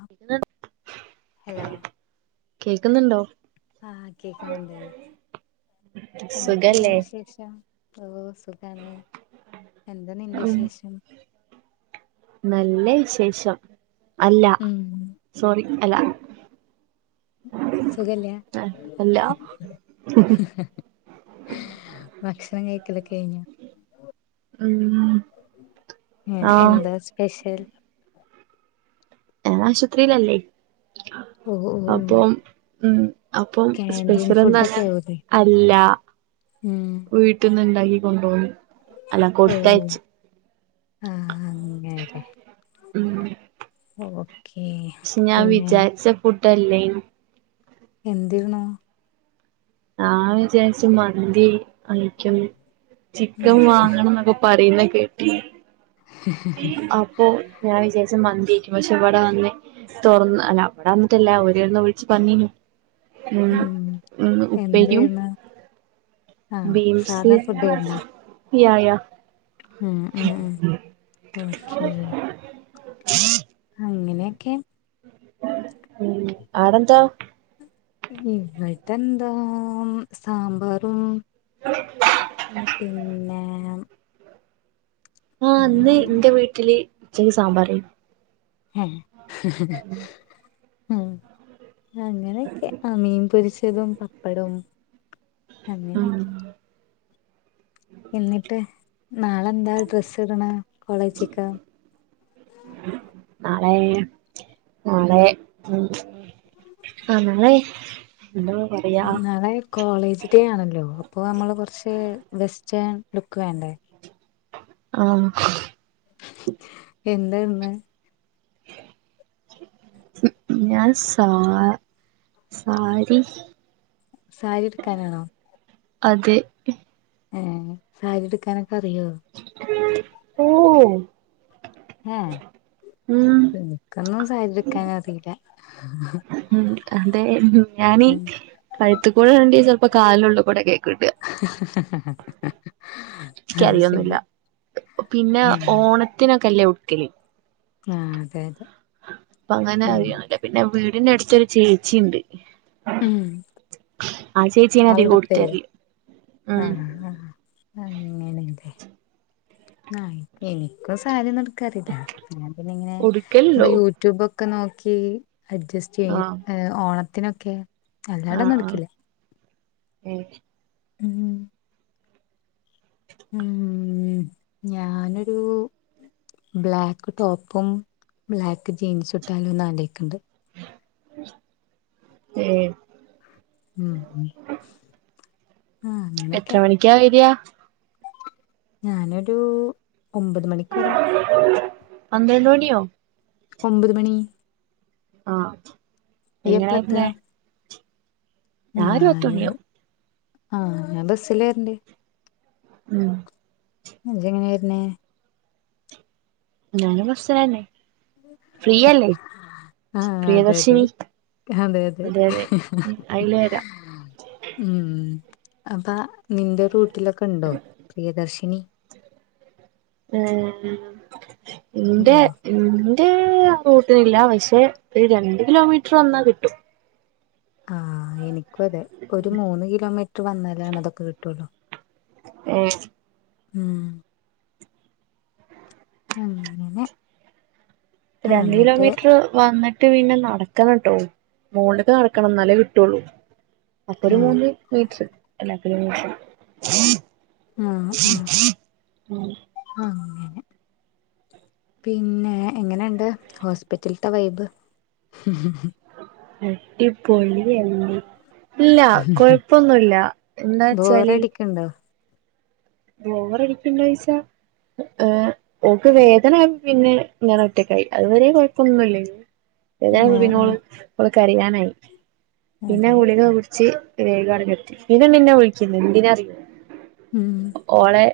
[unintelligible] Hello കേക്ക്ന്ന്ണ്ടോ? ആഹ് കേക്ക്ന്ന്ണ്ട് എന്തൊക്കെയാണ് സുഖല്ലേ വിശേഷം? ഓഹ് സുഖാണ്. എന്താ നിന്റെ ഉം വിശേഷം? നല്ല വിശേഷം. അല്ല ഉം സോറി അല്ല. സുഖല്ല്യ അല്ല ഭക്ഷണം കഴിക്കലൊക്കെ കഴിഞ്ഞോ? ഉം ഉം ആഹ് എന്താ സ്പെഷ്യൽ? ഞാനാശുവത്രീലല്ലേ? ഓ ഓ ഓ അപ്പോം. ഉം അപ്പോം കാന്റീൻ സ്പെഷലൊന്നങ്ങ ഫുഡൊക്കെ ആവൂലേ അല്ല. ഉം വീ ട്ട്ന്ന്ണ്ടാക്കി കൊണ്ടോന്ന് ഓഹ് ആഹ് അങ്ങരെ ഓഹ് ക്ഷേ ഞാൻ വിചാര്ച്ച ഫുഡല്ലേനു എന്തേര്ന്നു? ഞാൻ വിചാരിച്ച് മന്തി ആയിരിക്കും. ചിക്കൻ വാങ്ങണംന്നോക്കെ പറയിണെ കേട്ടിനി അപ്പോ ഞാൻ വിചരിച്ചു മന്തിയായിക്കും. പക്ഷേ ഇവടെ വന്ന് തൊറന്ന് അല്ല അവടെ വന്നിട്ടല്ല. ഓരന്ന് വിളിച്ച് പറഞ്ഞിനു. ഉം ഉം ഉപ്പേരിയും എന്തേര്ന്ന് ആഹ് ബീൻസ് സാധാ ഫുഡേര്ന്നാ യാ യാ ഉം ഉം ഓക്കെ അങ്ങനെയൊക്കെ ഉം, ആടെന്താ ഉം ഇവിട്ടെ ന്താ സാമ്പാറും [unintelligible] പിന്നെ ആഹ്, ഇന്ന് പിന്നെന്തേനു എന്റെ വീട്ടില് ഉച്ചക്ക് സാമ്പാർ ആയിരുന്നു. ആഹ്, ഉം അങ്ങനൊക്കെ, ആഹ്, മീൻ പൊരിച്ചതും പപ്പടവും, ഉം അങ്ങനെയൊക്കെ എന്നിട്ട് നാളെന്താ ഡ്രസ്സ് ഇടണെ കോളേജ് ക് നാളെ നാളെ ഉം ആഹ് നാളെ. എന്ത [unintelligible] പറ നാളെ കോളേജ് ഡേ ആണല്ലോ? അപ്പൊ നമ്മള് കുറച്ച് വെസ്റ്റേൺ ലുക്ക് വേണ്ടേ? ആഹ് എന്തന്ന് [inaudible] ഞാൻ സാ സാരി സാരി ഉടുക്കാനാണോ? അതെ ഏ സാരി ഉടുക്കാനൊക്കെ അറിയോ? ഓ ഉം ഉം എനിക്കൊന്നും സാരി ഉടുക്കാനറിയില്ല. ദേ, ഞാനീ കഴുത്ത കൂടെ ഇടേണ്ട ചെലപോ കാലിനുള്ളികൂടെ ഏരീക്കും ഇട. [inaudible] എനിക്ക റിയൊന്നില്ല. ശരി പിന്നെ ഉം ഓണത്തിനൊക്കെ അല്ലേ ഉടുക്കല് ആ അതെ അതെ അപ്പ അങ്ങനെ ഉം അറിയണല്ലേ? പിന്നെ, വീടിന്റെ അടുത്തൊരു ചേച്ചി ഉണ്ട്. ഉം ആഹ്, ചേച്ചി ആണ് അധികം ഉടുത്തു ആളെടുത്തരോ തരല്. ഉം അങ്ങനെയ ല്ലേ ആഹ് എനിക്കും സാരിയോ ന്നും ഉടുക്കാനറില്ല. ഞാൻ പിന്നെ ഇങ്ങനെ നമ്മ ഉടുക്കലുണ്ടോ യു യൂട്യൂബൊക്കെ നോക്കി അഡ്ജസ്റ്റ് ചെയ്യും. ആഹ് ഈ ഓണത്തിനൊക്കെ. അല്ലാണ്ട ഒന്നും ഉടുക്കില ഉം ഉം ഉം ഞാനൊരു ബ്ലാക്ക് ടോപ്പും ബ്ലാക്ക് ജീൻസും ഇട്ടാലോന്ന്, ആലോചിക്കുന്നുണ്ട്. ഏഹ്. ഉം, ഉം എത്ര മണിക്കാ വരിയാ. ഞാനൊരു ഒമ്പത് മണിക്ക് വരാം. പന്ത്രണ്ട് മണിയോ? ഒൻപത് മണി. ആഹ്. നീ എങ്ങനാ എപ്പൊഴ എത്തുക? വരുന്നേ ഞാൻ ഒരു പത്ത് ഞാന് മണിയാവും ആഹ് ഞാൻ ബസിലെര്ണ്ട്. ഉം. ഇജ്ജെങ്ങനെ വെര്ന്നേ? ഞാനും ബസ്സിലെന്നെ. ആഹ് അതെതെ. പ്രിയദർശിനി അതേതെ. അതെ അതെ ഉം അയില് വരാം ഉം അപ്പ നിന്റെ റൂട്ടിലൊക്കെണ്ടോ പ്രിയദർശിനി? ഏഹ് ഇന്റെ. ഉണ്ടോ ന്റെ ആ റൂട്ടിനില്ല പക്ഷെ ഒരു രണ്ട് കിലോമീറ്റർ വന്നാ കിട്ടും. ആഹ് എനിക്ക് നിക്കു അതെ ഒരു മൂന്ന് കിലോമീറ്റർ വന്നാലാണതൊക്കെ കിട്ടുള്ളൂ. ഏ ഉം. ഉം ങ്ങനെ. രണ്ട് കിലോമീറ്റർ വന്നി്ട്ട് ട്ട് പിന്നെ നടക്കണംട്ടോ മോള്ലേക്ക് നടക്കണം എന്നാലേ കിട്ടുള്ളൂ. അപ്പൊ ഒരു ഏഹ് മൂന്ന് മീറ്റ്റ് എല്ലാത്തിനും കൂടി ആഹ് ആ ഹ് അങ്ങനെ. പിന്നെ എങ്ങനെയണ്ട് ഹോസ്പിറ്റല്ത്തെ വൈബ്? അടിപൊളിയെന്നെ. ഇല്ല കൊഴപ്പൊന്നുല്ല എന്താ വച്ചാല്. ഇണ്ടോ? ബോറടിക്കിണ്ടോയ്ച്ച ഏഹ് ഓക്ക് വേദന പിന്നെ ഞാനൊറ്റക്കായി അത് വരെ കൊഴപ്പൊന്നുംല്ലായ്നു ഏതായാലും ആഹ് പിന്നോള്. ആഹ് ഓള് കരയാനായി പിന്നെ അതെ ഗുളിക കുട് റ്റ് വേഗോ ആട്ക്കെത്തി പിന്നെ നിന്നെ വിളിക്ക്ന്ന്‌ എന്തിനാണന്നറിയുമോ ഉം. ഓളെ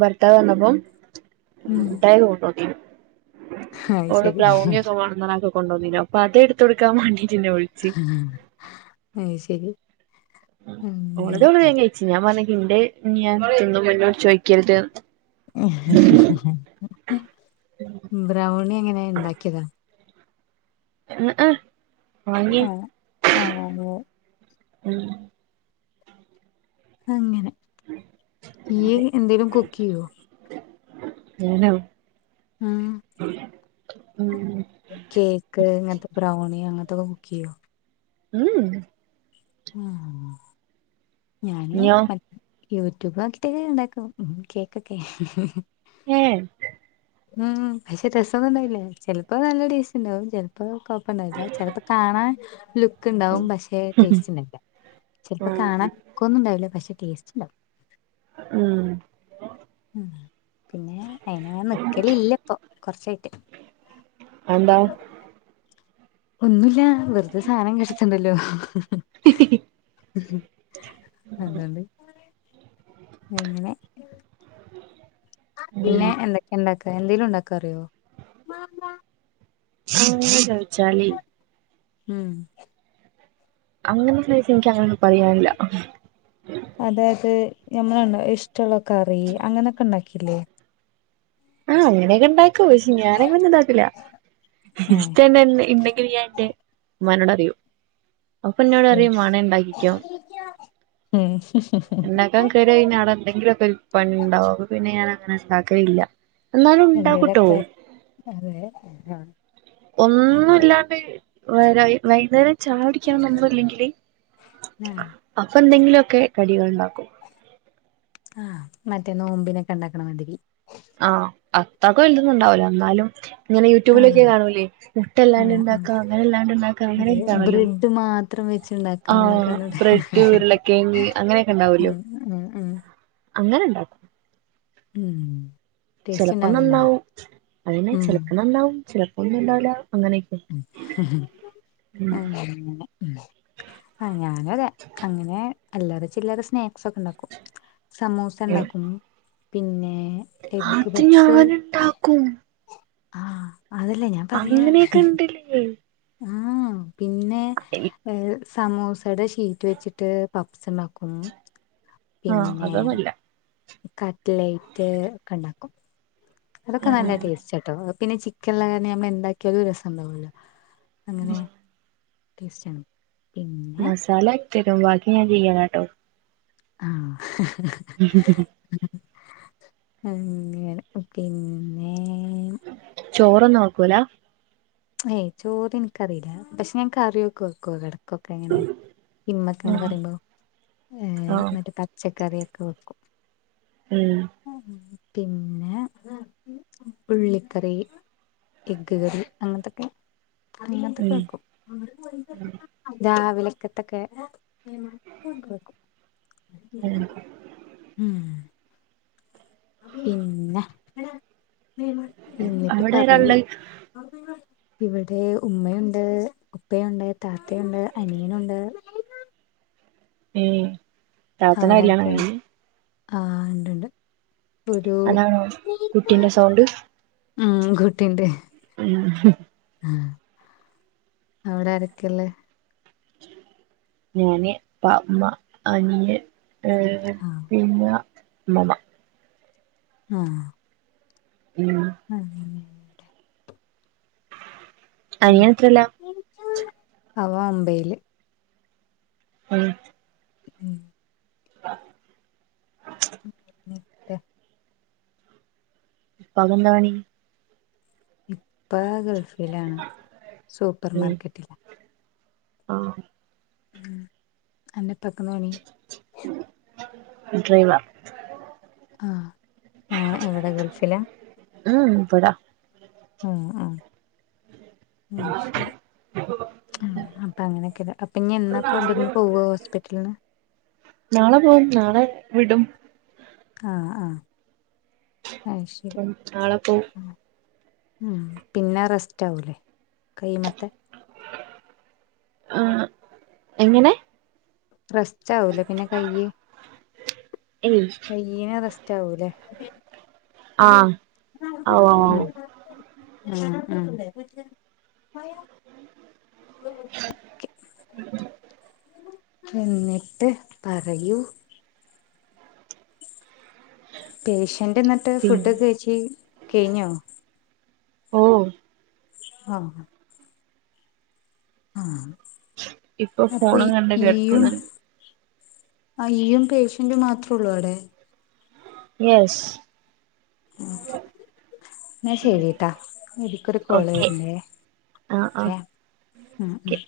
ഭർത്താവ് വന്നപ്പം. ഉം. ക്ക അത് ഒ ശരി പ്രൗണ സ [unintelligible] ബാഗൊക്കെ കൊണ്ടുവന്നില്ലേ അപ്പതെടുത്തൊടുക്കൻ വണ്ടീറ്റെന്നെ വിള്ച്ച്. അഹ് അയ്ശെരി. ഓളെല്ലു കയിച്ചിന് ഞാൻ പറഞ്ഞണ്ട് ഇനി ഞാ തിന്നുമ്പോ ന്നോട് ചോയിക്കരുത് ന്ന്. ബ്രൗണി എങ്ങനെ ഇ ണ്ടാക്കിയതാ? ഉം ഉം. [unintelligible] ആഹ് ആ അതെ. ഉം. അങ്ങനെ അതെ ഈയ്യ്‌ എന്തേലും കുക്കെയ്യോ? ഞാനോ? ആഹ് ഉം. കേക്ക് ഇങ്ങന് ത്തെ ബ്രൗണി അങ്ങത്തൊക്കെ കുക്കെയ്യോ? ഉം. ആഹ് ഞാന് ഞോ മറ്റ യൂട്യൂബ് നോക്കിറ്റെക്കെ ഞാണ്ടാക്കും കേക്കൊക്കെ. ഏഹ് ഉം പക്ഷെ രസംന്നുംണ്ടായില്ല ചെല്പ്പോ നല്ല ടേസ്റ്റ്ണ്ടാവും ചെല്പ്പൊ കൊ വില്ലേ ചെലപ്പോ കാണാൻ ലുക്ക്ണ്ടാവും പക്ഷെ ടേസ്റ്റ്ണ്ടാവില്ലാ. ചെലപ്പോ ഉം കാണാൻ ലുക്കൊന്നും ഉണ്ടാവില്ലാ പക്ഷേ ടേസ്റ്റ് ഉണ്ടാവും ഉം ഉം പിന്നെ അയിനങ്ങനെ നിക്കലില്ലാ ഇപ്പം കൊറച്ചായിട്ട് എന്താ ഒന്നൂല്ലാ വെറുതെ സാധനം കേട് വെര്ത്തണ്ടല്ലോ അതോണ്ട് അങ്ങനെ ഉം പിന്നെ എന്തൊക് ക്കെയാണ്ടാക്കാ എന്തേലും ഇണ്ടാക്കാനറിയോ അങ്ങനെ ചോയിച്ചാല് ഉം അങ്ങനെ ചോയിച്ചാ ഇൻക്ക് അങ്ങനെ ഒന്നും പറയാനില്ലാ അതായത് ഞമ്മള് കണ്ടോ ഇഷ്ട്ടള്ള കറി അങ്ങനൊക്കെ ഇണ്ടാക്കില്ലേ ആഹ് അങ്ങനെയൊക്കെ ഇണ്ടാക്കി ക്കും പക്ഷെ ഞാനങ്ങനൊന്നും ഇണ്ടാക്കൂല്ലാ ഏഹ് [unintelligible] ഇണ്ടെങ്കിലും ഞാൻ ഇന്നിട്ട് മ്മാനോട് പറയും അപ്പൊ ഇന്നോട് പറിയും യെസ് മാണേ ഇണ്ടാക്കിക്കോ ഉം ഇണ്ടാക്കാൻ കേറിയാ പിന്നെ അവിടെ എന്തെങ്കിലൊക്കെ ഒര് പണി ഇണ്ടാവും ആപ്പ പിന്നെ ഞാൻ അങ്ങനെ ഇണ്ടാക്കലില്ലാ എന്തേലൊക്കെ അതെ ഞാ ഒന്നുല്ലാണ്ട് വ വൈന്നേരെക് ചായകുടിക്കാൻ വന്നാ ഒന്നുല്ലെങ്കില് ആഹ് അപ്പൊ എന്തെങ്കിലൊക്കെ കടികള് ഇണ്ടാക്കും ആഹ് മറ്റേ നോമ്പിനൊക്കെ ഇണ്ടാക്കണ മാതിരി ആഹ് അത്രക്ക് വെൽതൊന്നും ഇണ്ടാവൂലാ എന്നാലും ഇങ്ങനെ ആഹ് യൂട്യൂബിലൊക്കെ കാണൂല്ലേ മുട്ടല്ലാണ്ട് ആഹ് ആഹ് ഇണ്ടാക്കാ അങ്ങനെ ഇല്ലാണ്ട് ഇണ്ടാക്കാ അതെ അങ്ങനെയൊക്കെ കാണല്ലോ ബ്രെഡ് മാത്രം വെച്ചുണ്ടാക്കാന്നൊക്കെ ആഹ് പറഞ്ഞിട്ട് ബ്രെഡ് ഉരുളക്കെയങ്ങ് അങ്ങനെയൊക്കെ ഇണ്ടാവല്ലോ ഉം ഉം ഉം അങ്ങനെണ്ടാക്കും ഉം ടേസ്റ്റ് ചെലപ്പം ഉണ്ടാവലുണ്ടാ നന്നാവും അതന്നെ ഉം ചെലപ്പോ നന്നാവും ചെലപ്പോ ഒന്നും ഉണ്ടാവൂല്ലാ അങ്ങനെയെക് അങ്ങനെ ഉം ആഹ് ഞാനു അതെ അങ്ങനെ അല്ലറ ചില്ലറ സ്നാക്സ് ഒക്കെ ഇണ്ടാക്കും സമൂസ ഏഹ് ഇണ്ടാക്കും പിന്നെ എഗ്ഗ് അത് പബ്സ് ഞാന്ണ്ടാക്കും ആഹ് അതല്ലേ ഞാൻ പറയാ ഉം ആഹ് പിന്നെ എ ഏഹ് സമൂസേടെ ഷീറ്റ് വെച്ചിട്ട് പപ്പ്സ് ഇണ്ടാക്കും ക്കും ആഹ് പിന്നെ അതൊന്നുല്ല കട്ലൈറ്റ് ഒക്കെ ഇണ്ടാക്കും അതൊക്കെ നല്ല ടേസ്റ്റാട്ടോ എപ് പിന്നെ ചിക്ക [unintelligible] കാര നമ്മള് എന്താക്കിയാലും രസംണ്ടാവല്ലോ അങ്ങനെ ടേസ്റ്റാണ് മസാല ഇക്ക ഇടും ബാക്കി ഞാൻ ചെയ്യണട്ടോ ആഹ് ഉ ഉം അങ്ങനെ പിന്നേ ചോറൊന്നും വെക്കൂലാ ഏയ് ചോറിനിക്കറിയൂല്ലാ പക്ഷെ ഞാൻ കറിയൊക്കെ വെക്കു എടക് ക്കെ എങ്ങനെ ഇമ്മക്ക ഇങ്ങനെ ആഹ് പറയുമ്പോ ഏ ആഹ് മറ്റേ പച്ചക്കറൊക്കെ വെക്കും ഉം പിന്നെ ഉള്ളിക്കറി എഗ്ഗ് കറി അങ്ങനത്തൊക്കെ അങ്ങനത്തൊക്കെ ഉം വെക്കും രാവിലക്കത്തൊക്കെ വെക്കും ഉം ഉം പിന്നെ എന്നിട്ട് അവിടെ പറയൂ ഒരാളുടെ ഇവിടെ ഇമ്മയുണ്ട് ഇപ്പയുണ്ട് താത്തയുണ്ട് അനിയനുണ്ട് ഉം അവിടെൊക്കെ ആഹ് ഉണ്ട്ണ്ട് ഒരു അതാണോ കുട്ടീന്റെ സൗണ്ട് ഉം കുട്ടിണ്ട് ഉം ആഹ് അവിടെ ആരക്കെള്ളെ ഞാന് ഇപ്പ ഇമ്മ അനിയൻഏ ആ പിന്നെ ഇമ്മമ്മ ആഹ് ഉം ഉം അനിയൻ എത്രേലാ മം അവൻ ഒമ്പയില് ഉം ഉം ആഹ് ഉം ഇട്ടെ ഇപ്പാ കന്താ പണി ഇപ്പ ഗൾഫിലാണ് സൂപ്പർ മാർക്കറ്റില് ആഹ് ഉ അൻ്റെ പ്പാ ക്കാന്താ പണി ഡ്രൈവർ ആഹ് ആഹ് എവിടെ ഗൾഫിലാ ഉ ബടാ ആഹ് ആഹ് ഉം ശരി ആഹ് അപ്പം അങ്ങനെയൊക്കെയ അപ്പം ഇനി എന്നാപ്പോ ഇവിടുന്ന് പോവുവോ ഹോസ്പിറ്റലിന്ന് നാളെ പോകും നാളെ വിടും ആഹ് ആഹ് അയ് ശരി ഉം നാളെ പോവും ഉം പിന്നെ റെസ്റ്റ് ആവല്ലേ കൈ മെത്തെ ആഹ് എങ്ങനെ റസ്റ്റ് ആാവൂലേ പിന്നെ കയ്യ് ഏയ് തീനെ അറസ്റ്റ ആവുല്ലേ ആ ഉം ഓ ഓ ഉം ഉം എന്നിട്ട് പറയൂ പേഷ്യന്റ് എന്നിട്ട് പി ഫുഡ്ക്കെ കഴച്ചി കഴിഞ്ഞോ ഓ ആഹ് ആഹ് ഇപ്പൊ അപ്പൊ ഫോണും കണ്ട് ഇയ്യും കെടക്കുന്നുണ്ട് ആ ഇയ്യും പേഷ്യന്റും മാത്രൊള്ളോ അടെ യെസ് ഓക്കെ ന്നാ ശെരി ട്ടൊ ഇത്ക്കൊരു കോള് ഓക്കെ വെര്ണ്ട് ആ ആ ഓക്കെ ഉം ഉം ഓക്കെ